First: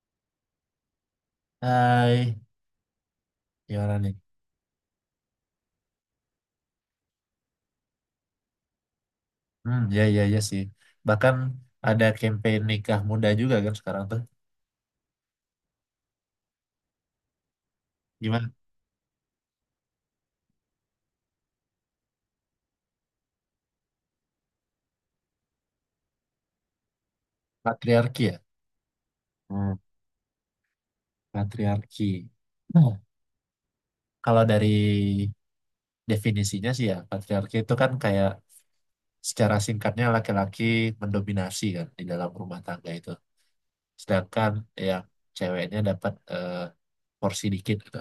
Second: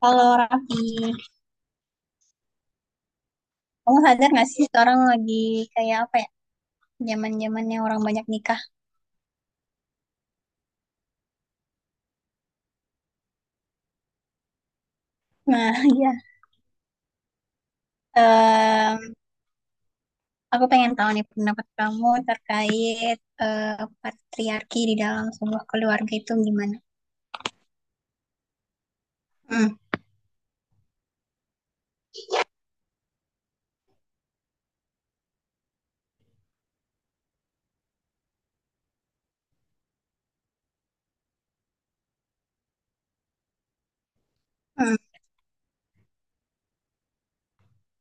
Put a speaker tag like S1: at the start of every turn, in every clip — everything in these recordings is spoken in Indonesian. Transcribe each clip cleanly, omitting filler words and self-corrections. S1: Kalau Raffi,
S2: Hai, gimana
S1: kamu
S2: nih?
S1: sadar nggak sih sekarang lagi kayak apa ya? Zaman-zamannya orang banyak nikah.
S2: Hmm, ya, ya, ya sih. Bahkan ada campaign nikah muda juga kan sekarang tuh.
S1: Nah, iya.
S2: Gimana?
S1: Em, aku pengen tahu nih pendapat kamu terkait eh, patriarki di dalam sebuah keluarga itu gimana?
S2: Patriarki ya?
S1: Hmm,
S2: Hmm, patriarki. Nah, kalau dari definisinya sih ya, patriarki itu kan kayak secara singkatnya laki-laki mendominasi kan di dalam rumah tangga itu. Sedangkan
S1: hmm,
S2: yang ceweknya dapat porsi dikit gitu.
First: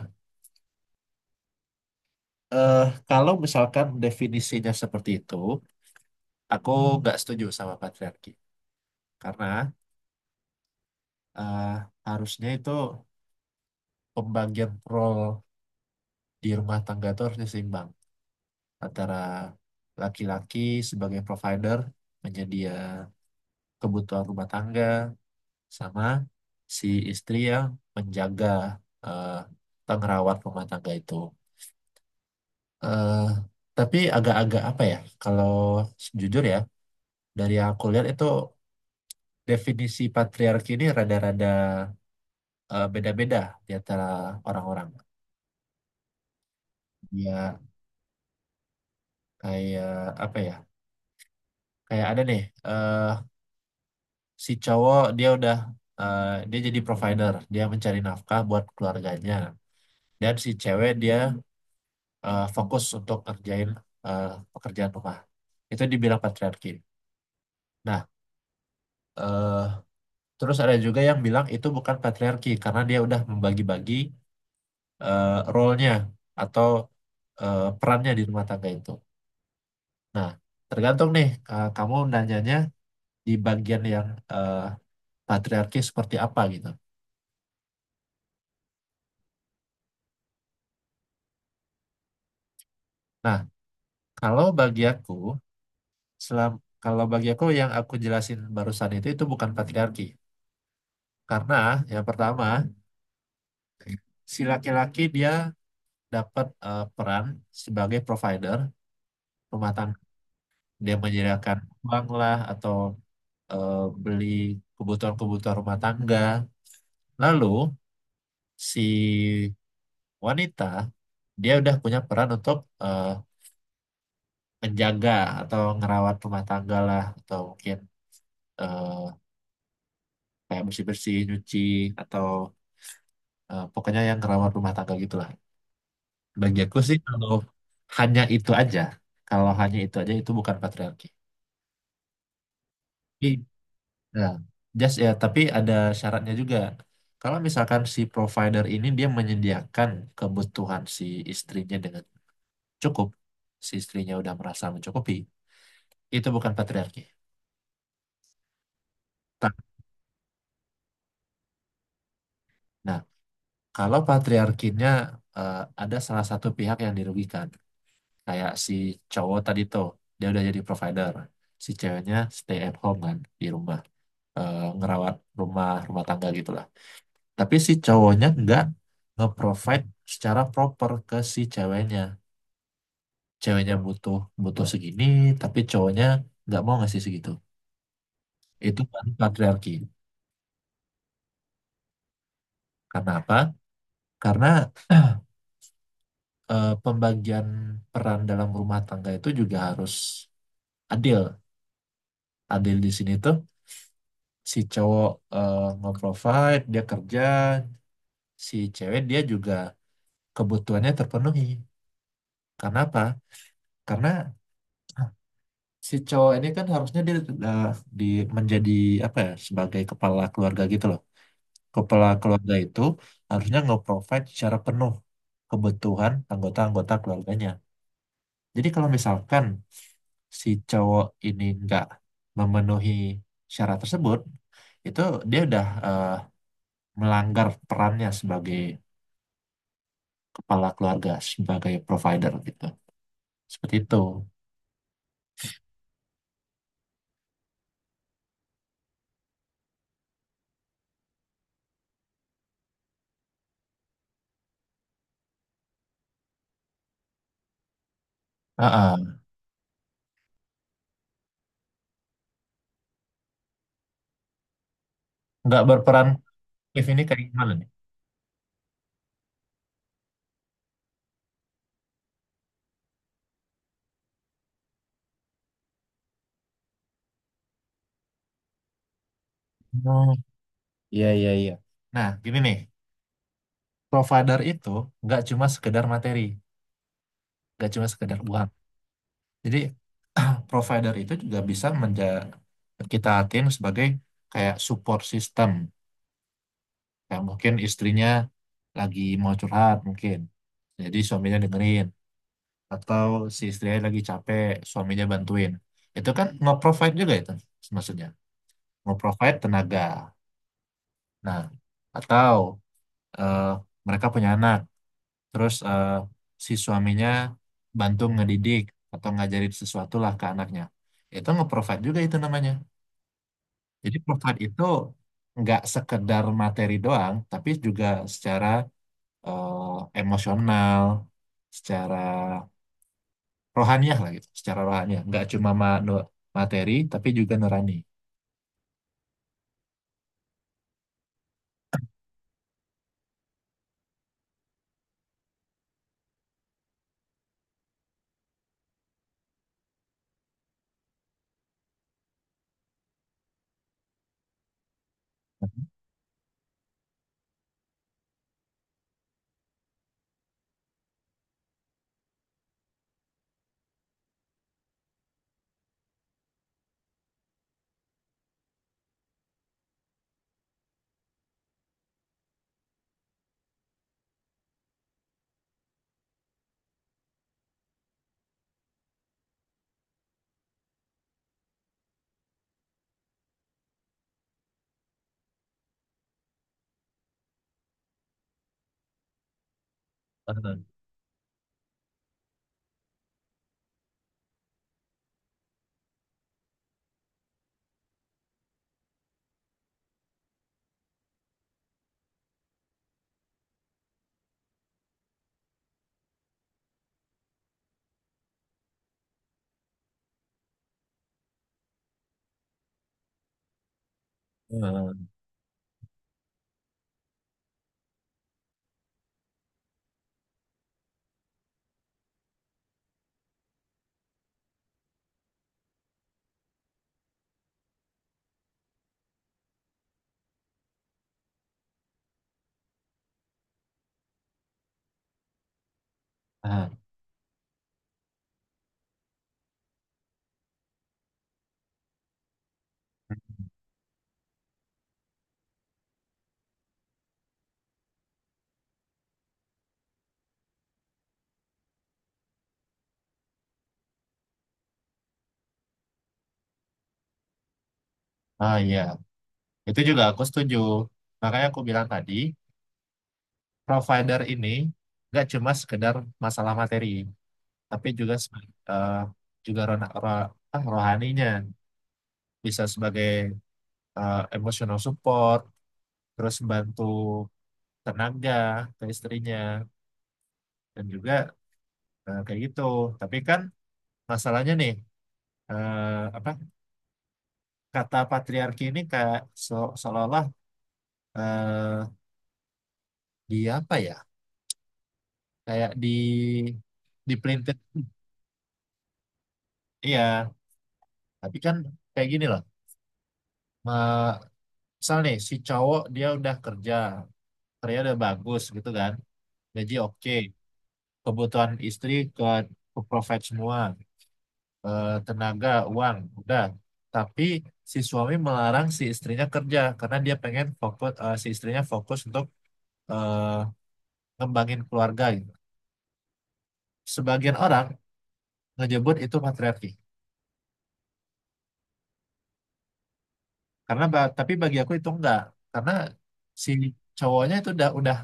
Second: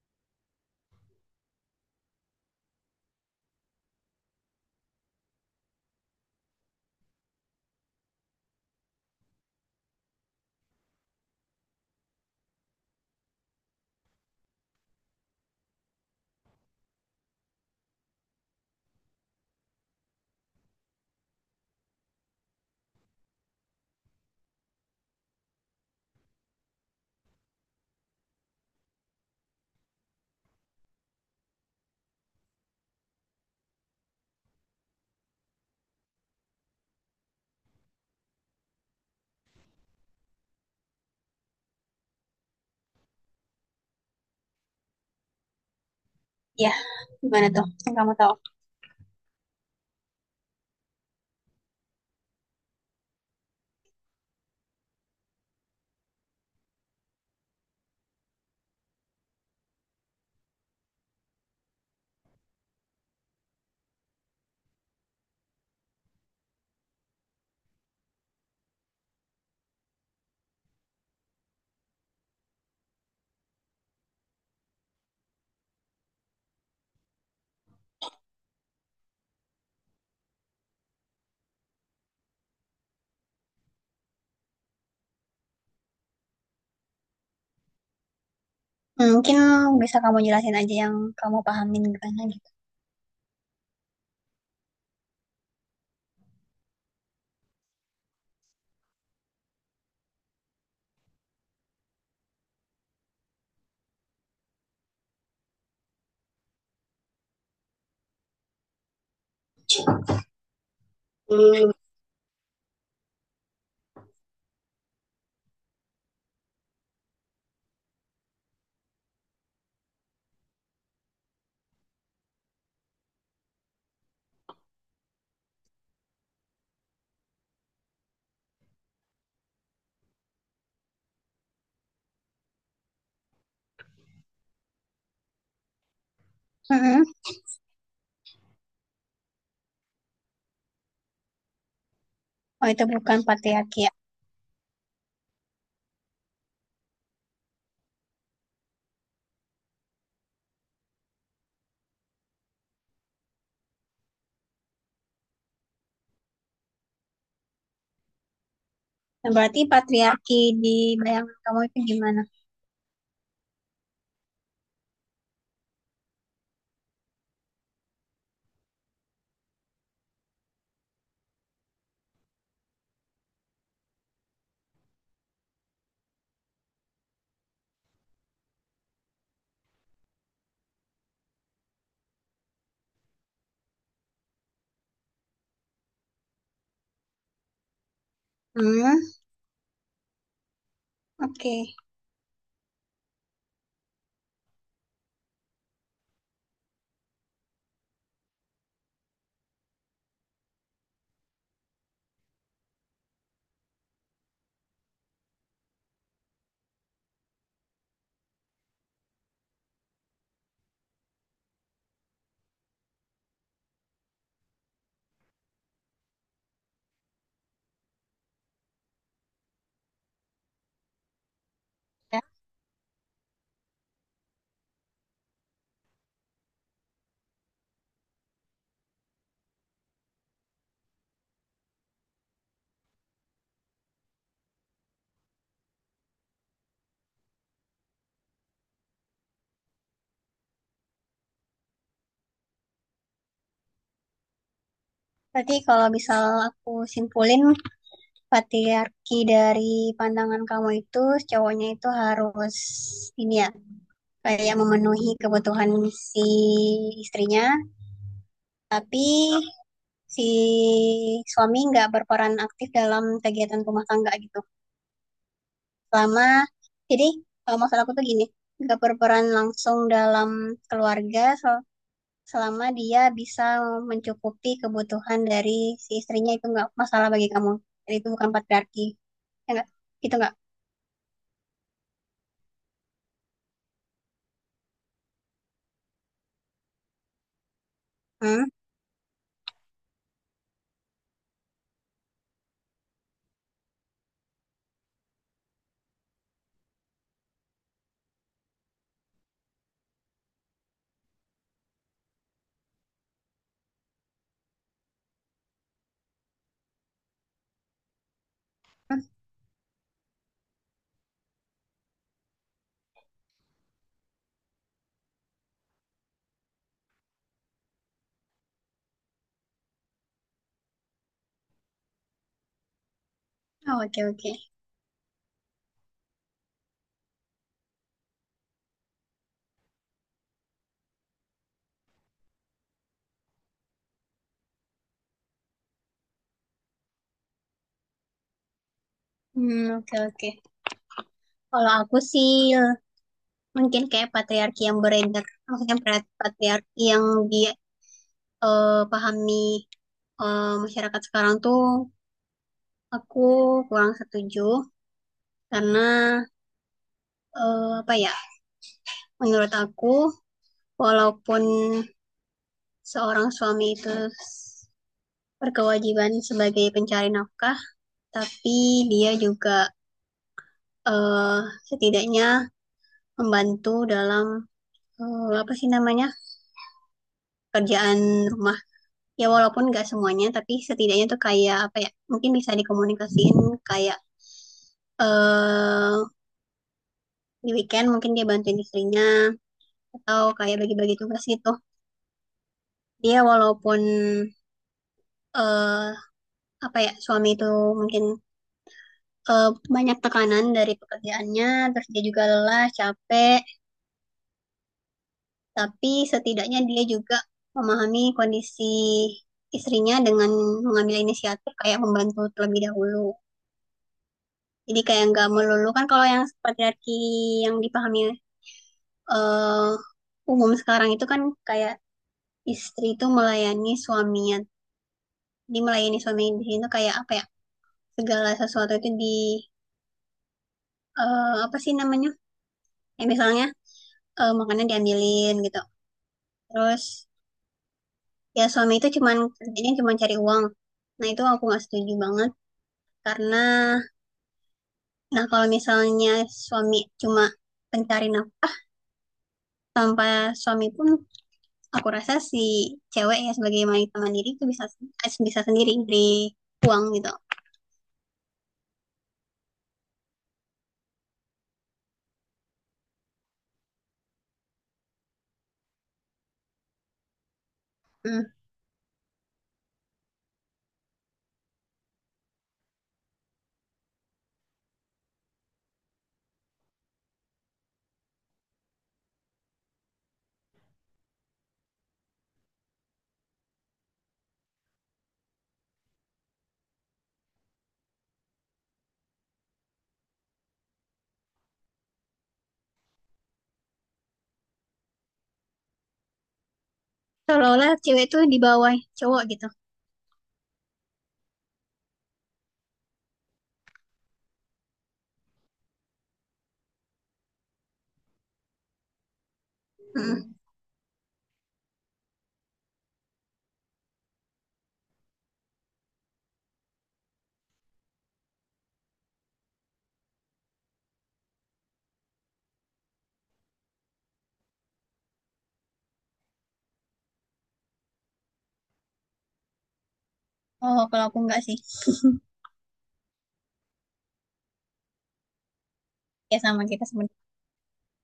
S2: Eh, Kalau misalkan definisinya seperti itu, aku nggak setuju sama patriarki. Karena eh, harusnya itu pembagian role di rumah tangga itu harus seimbang antara laki-laki sebagai provider menyedia kebutuhan rumah tangga sama si istri yang menjaga eh, atau ngerawat rumah tangga itu. eh tapi agak-agak apa ya? Kalau jujur ya, dari yang aku lihat itu definisi patriarki ini rada-rada beda-beda di antara orang-orang.
S1: ya, gimana
S2: Ya
S1: tuh? Yang kamu tahu?
S2: kayak apa ya? Kayak ada nih, eh si cowok dia udah eh, dia jadi provider, dia mencari nafkah buat keluarganya. Dan si cewek dia fokus untuk ngerjain eh, pekerjaan rumah. Itu dibilang patriarki. Nah, eh terus ada juga yang bilang itu bukan patriarki karena dia udah membagi-bagi role-nya atau perannya di rumah tangga itu. Nah, tergantung nih kamu nanyanya di bagian yang eh, patriarki seperti apa gitu.
S1: Hmm, mungkin bisa kamu jelasin aja yang kamu pahamin gimana gitu.
S2: Nah, kalau bagi aku, selam, kalau bagi aku yang aku jelasin barusan itu bukan patriarki. Karena yang pertama, si laki-laki dia dapat peran sebagai provider rumah tangga. Dia menyediakan
S1: Hmm,
S2: uang lah atau eh, beli kebutuhan-kebutuhan rumah tangga. Lalu si wanita dia udah punya peran untuk eh, menjaga atau ngerawat rumah tangga lah atau mungkin eh, kayak bersih-bersih, nyuci atau pokoknya yang ngerawat rumah tangga gitulah. Bagi aku sih
S1: mm-mm.
S2: kalau hanya itu aja, kalau hanya itu aja itu bukan patriarki.
S1: Oh, itu bukan
S2: Tapi,
S1: patriarki ya.
S2: ya, tapi ada syaratnya juga. Kalau misalkan si provider ini dia menyediakan kebutuhan si istrinya dengan cukup, si istrinya udah merasa mencukupi, itu bukan patriarki.
S1: Nah,
S2: Ta-
S1: berarti patriarki di bayangan kamu itu gimana?
S2: Nah, kalau patriarkinya eh, ada salah satu pihak yang dirugikan, kayak si cowok tadi tuh, dia udah jadi provider. Si ceweknya stay at home kan, di rumah. Ngerawat rumah rumah tangga gitu lah. Tapi si cowoknya nggak nge-provide secara proper ke si ceweknya. Ceweknya butuh butuh segini, tapi cowoknya nggak mau ngasih segitu. Itu
S1: Hmm,
S2: kan patriarki.
S1: oke.
S2: Karena apa? Karena pembagian peran dalam rumah tangga itu juga harus adil. Adil di sini tuh si cowok nge-provide, dia kerja, si cewek dia juga kebutuhannya terpenuhi. Karena apa? Karena si cowok ini kan harusnya dia eh, di menjadi apa ya sebagai kepala keluarga gitu loh. Kepala keluarga itu harusnya nge-provide secara penuh kebutuhan anggota-anggota keluarganya. Jadi kalau misalkan si cowok ini nggak memenuhi syarat tersebut, itu dia udah eh, melanggar perannya sebagai kepala keluarga sebagai provider gitu. Seperti itu.
S1: Berarti kalau misal aku simpulin patriarki dari pandangan kamu itu cowoknya itu harus ini ya kayak memenuhi kebutuhan si istrinya, tapi
S2: Heeh.
S1: si suami nggak berperan aktif dalam kegiatan rumah tangga gitu.
S2: Nggak berperan
S1: Selama
S2: aktif ini
S1: jadi
S2: kayak gimana
S1: kalau
S2: nih?
S1: maksud aku tuh gini, nggak berperan langsung dalam keluarga, selama dia bisa mencukupi kebutuhan dari si istrinya itu nggak masalah bagi kamu. Jadi itu bukan patriarki. Ya nggak?
S2: Oh,
S1: Gitu nggak?
S2: iya, iya, iya. Nah, gini nih, provider itu nggak cuma sekedar materi, nggak cuma sekedar
S1: Hmm?
S2: uang. Jadi, provider itu juga bisa kita hatiin sebagai kayak support system. Kayak mungkin istrinya lagi mau curhat mungkin. Jadi suaminya dengerin. Atau si istrinya lagi capek suaminya bantuin itu kan nge-provide juga itu maksudnya nge-provide tenaga. Nah, atau eh, mereka punya anak terus si suaminya bantu ngedidik atau ngajarin sesuatu lah ke anaknya, itu nge-provide juga itu namanya.
S1: Oh,
S2: Jadi
S1: oke oke.
S2: provide itu nggak sekedar materi doang tapi juga secara emosional, secara rohaniah lah gitu, secara rohaniah. Nggak cuma materi, tapi juga nurani.
S1: Hmm, oke oke. Kalau aku sih mungkin kayak patriarki yang beredar, maksudnya patriarki yang dia pahami masyarakat sekarang tuh aku kurang setuju karena apa ya? Menurut aku walaupun seorang suami itu berkewajiban sebagai pencari nafkah, tapi dia juga eh, setidaknya membantu dalam apa sih namanya kerjaan rumah. Ya walaupun nggak semuanya, tapi setidaknya tuh kayak apa ya? Mungkin bisa dikomunikasiin kayak eh di weekend mungkin dia bantuin istrinya atau kayak
S2: Paham.
S1: bagi-bagi tugas gitu. Dia walaupun eh apa ya suami itu mungkin eh, banyak tekanan dari pekerjaannya, terus dia juga lelah, capek, tapi setidaknya dia juga memahami kondisi istrinya dengan mengambil inisiatif kayak membantu terlebih dahulu. Jadi kayak
S2: Hmm.
S1: nggak melulu kan kalau yang patriarki yang dipahami eh, umum sekarang itu kan kayak istri itu melayani suaminya. Jadi melayani suami di sini tuh kayak apa ya? Segala sesuatu itu di apa sih namanya? Ya misalnya makanan diambilin gitu.
S2: Ah,
S1: Terus ya suami itu cuman kerjanya cuma cari uang. Nah itu aku nggak setuju banget. Karena, nah kalau misalnya suami cuma pencari nafkah tanpa suami pun aku rasa si cewek ya sebagai wanita mandiri itu bisa bisa sendiri dari uang gitu.
S2: ah iya, itu juga aku setuju. Makanya aku bilang tadi, provider ini nggak cuma sekedar masalah materi, tapi juga
S1: Hmm.
S2: eh, juga rohaninya bisa sebagai emotional support, terus bantu tenaga ke istrinya dan juga kayak gitu. Tapi kan masalahnya nih, apa? Kata patriarki ini kayak seolah-olah eh, di apa ya kayak di
S1: Seolah-olah cewek itu di bawah cowok gitu.
S2: iya tapi kan kayak gini loh. Ma- Misal nih si cowok dia udah kerja, kerja udah bagus gitu kan, gaji oke,
S1: Hmm.
S2: kebutuhan istri ke provide semua. Tenaga uang udah, tapi si suami melarang si istrinya kerja karena dia pengen fokus, si istrinya fokus untuk eh, ngembangin keluarga gitu. Sebagian orang ngejebur itu patriarki.
S1: Oh, kalau aku enggak sih.
S2: Tapi bagi aku itu enggak, karena
S1: Ya
S2: si
S1: sama kita sebenarnya.
S2: cowoknya itu udah udah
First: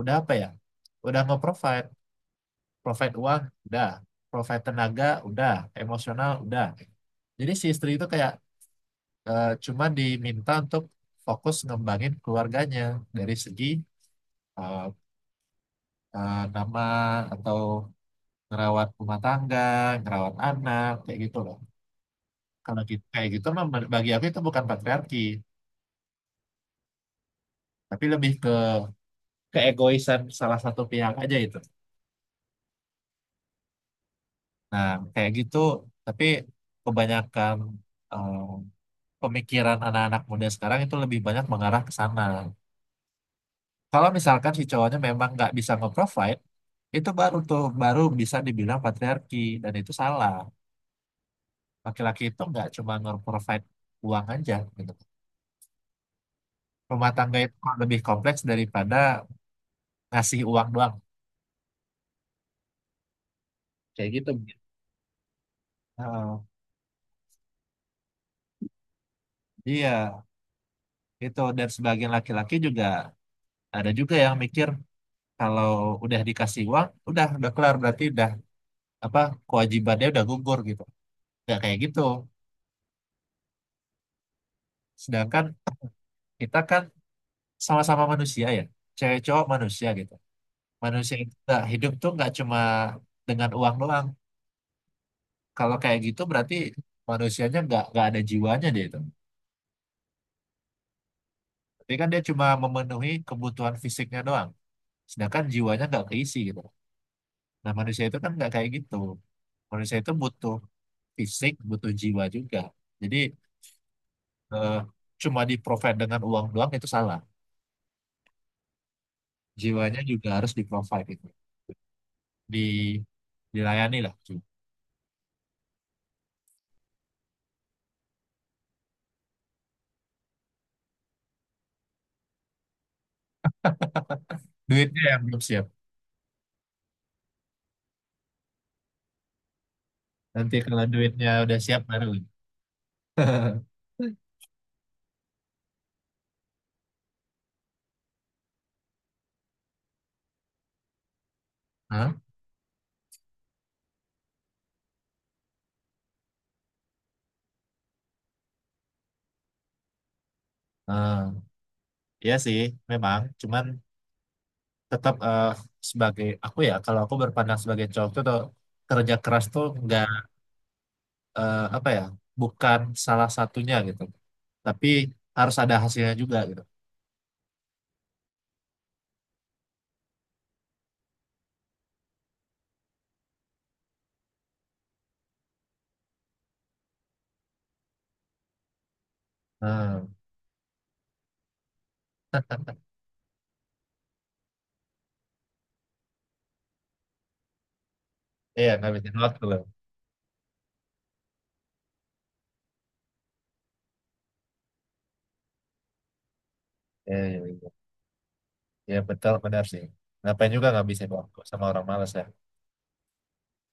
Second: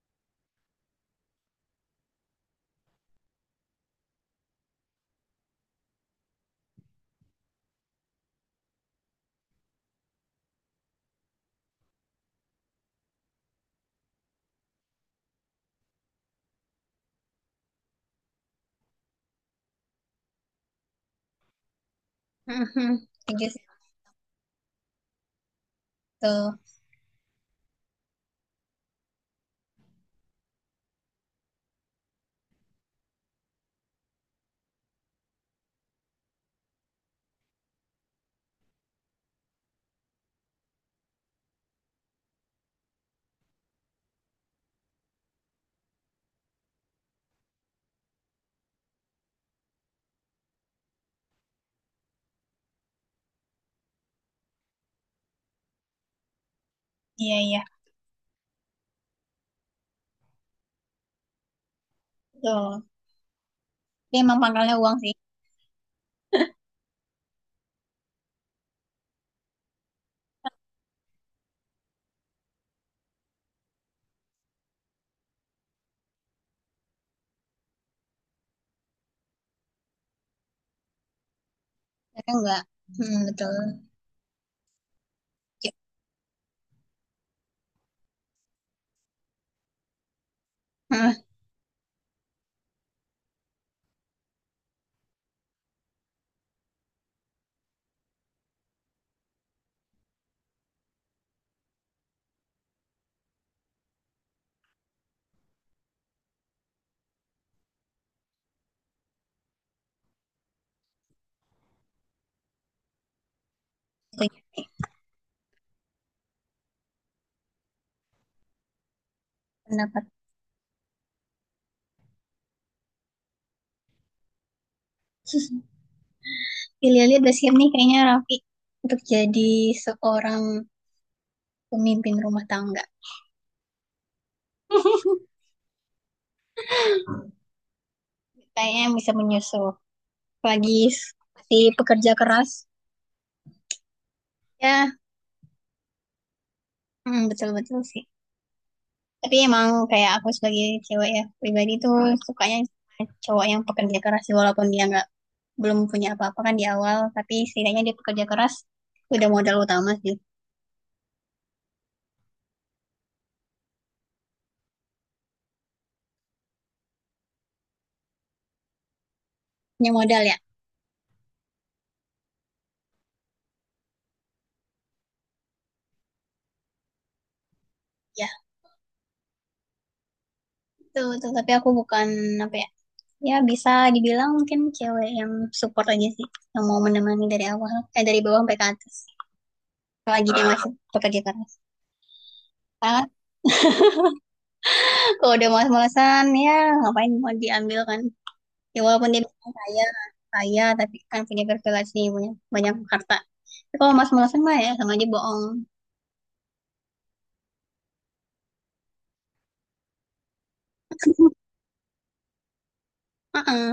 S2: udah apa ya, udah nge-provide, provide uang udah, provide tenaga udah, emosional udah. Jadi si istri itu kayak cuma diminta untuk fokus ngembangin keluarganya dari segi eh, nama atau ngerawat rumah tangga, ngerawat anak kayak gitu loh. Kalau
S1: Mhm.
S2: gitu, kayak gitu
S1: Setuju sih.
S2: mah bagi aku itu bukan patriarki,
S1: Betul.
S2: tapi lebih ke keegoisan salah satu pihak aja itu. Nah, kayak gitu, tapi kebanyakan eh, pemikiran anak-anak muda sekarang itu lebih banyak mengarah ke sana. Kalau misalkan si cowoknya memang nggak bisa nge-provide, itu baru baru bisa dibilang patriarki dan itu salah. Laki-laki itu nggak cuma nge-provide uang aja gitu. Rumah
S1: Iya,
S2: tangga itu
S1: iya.
S2: lebih kompleks daripada ngasih uang doang.
S1: Betul.
S2: Kayak
S1: Dia
S2: gitu.
S1: emang pangkalnya uang sih.
S2: Eh, iya, itu dan sebagian laki-laki juga ada juga yang mikir kalau udah dikasih uang udah kelar berarti udah apa kewajibannya udah gugur gitu, nggak kayak gitu.
S1: Mereka enggak. Hmm, betul.
S2: Sedangkan
S1: Ya.
S2: kita kan sama-sama manusia ya, cewek cowok manusia gitu,
S1: Hmm,
S2: manusia itu nggak hidup tuh nggak cuma dengan uang doang. Kalau kayak gitu berarti manusianya nggak ada jiwanya dia itu, tapi kan dia cuma memenuhi kebutuhan fisiknya doang sedangkan jiwanya nggak keisi gitu. Nah, manusia itu kan nggak kayak gitu, manusia itu butuh fisik butuh jiwa juga. Jadi
S1: setuju.
S2: eh, cuma di provide dengan uang doang itu salah. Jiwanya
S1: Pendapat.
S2: juga harus di provide itu. Di Dilayani lah.
S1: Pilihannya Basir nih kayaknya Raffi untuk jadi seorang pemimpin rumah tangga.
S2: Duitnya yang belum siap.
S1: Kayaknya yang bisa menyusul.
S2: Nanti
S1: Lagi
S2: kalau duitnya
S1: si
S2: udah siap baru.
S1: pekerja keras. Ya, mm, betul-betul sih. Tapi emang kayak aku sebagai cewek ya, pribadi tuh
S2: Hah?
S1: sukanya cowok yang pekerja keras sih, walaupun dia nggak belum punya apa-apa kan di awal, tapi setidaknya dia pekerja keras udah modal utama sih.
S2: Ah, iya sih, memang. Cuman tetap sebagai aku ya, kalau aku berpandang sebagai cowok tuh tuh, kerja keras tuh
S1: Punya
S2: nggak
S1: modal ya.
S2: apa ya, bukan salah satunya gitu. Tapi harus ada hasilnya juga gitu.
S1: Ya, betul, betul. Tapi aku bukan apa ya, ya bisa dibilang mungkin cewek yang support aja sih, yang mau menemani dari awal, eh dari bawah sampai ke atas.
S2: Hmm.
S1: Lagi dia masih pekerja keras. Ah kalau udah malas-malasan ya ngapain mau diambil kan.
S2: Iya,
S1: Ya walaupun
S2: ngabisin
S1: dia
S2: waktu
S1: bilang
S2: loh.
S1: kaya, kaya tapi kan punya privilege nih, punya banyak harta. Tapi kalau malas-malasan mah ya sama aja bohong.
S2: Iya, iya, iya. Ya betul benar sih. Ngapain juga ngabisin waktu sama orang malas ya.
S1: Heeh.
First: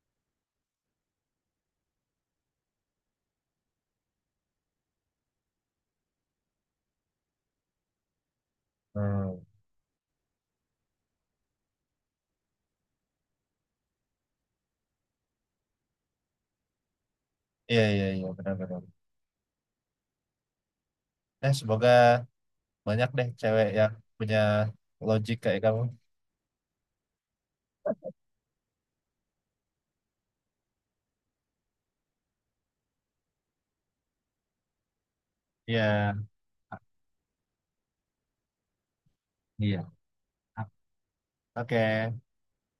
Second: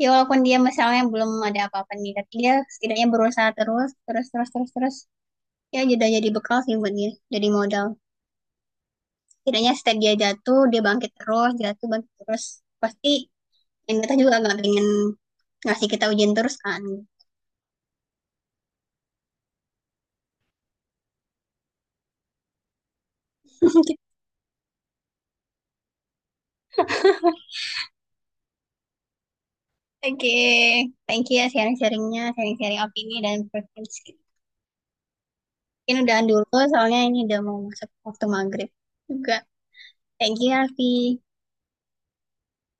S1: Ya walaupun dia misalnya belum ada apa-apa nih, tapi dia setidaknya berusaha terus, terus, terus, terus, terus. Ya jadi bekal sih buat dia, jadi modal.
S2: Hmm.
S1: Tidaknya setiap dia jatuh, dia bangkit terus, jatuh, bangkit terus. Pasti yang kita juga nggak pengen ngasih kita ujian terus kan.
S2: Iya iya iya benar benar. Eh, semoga banyak deh cewek yang punya logik kayak kamu.
S1: Oke, thank you ya sharing-sharingnya, sharing-sharing opini dan preferensi. Mungkin
S2: Iya.
S1: udahan dulu soalnya ini udah mau masuk waktu maghrib juga.
S2: Iya.
S1: Thank you, ya, Alfi.
S2: Oke.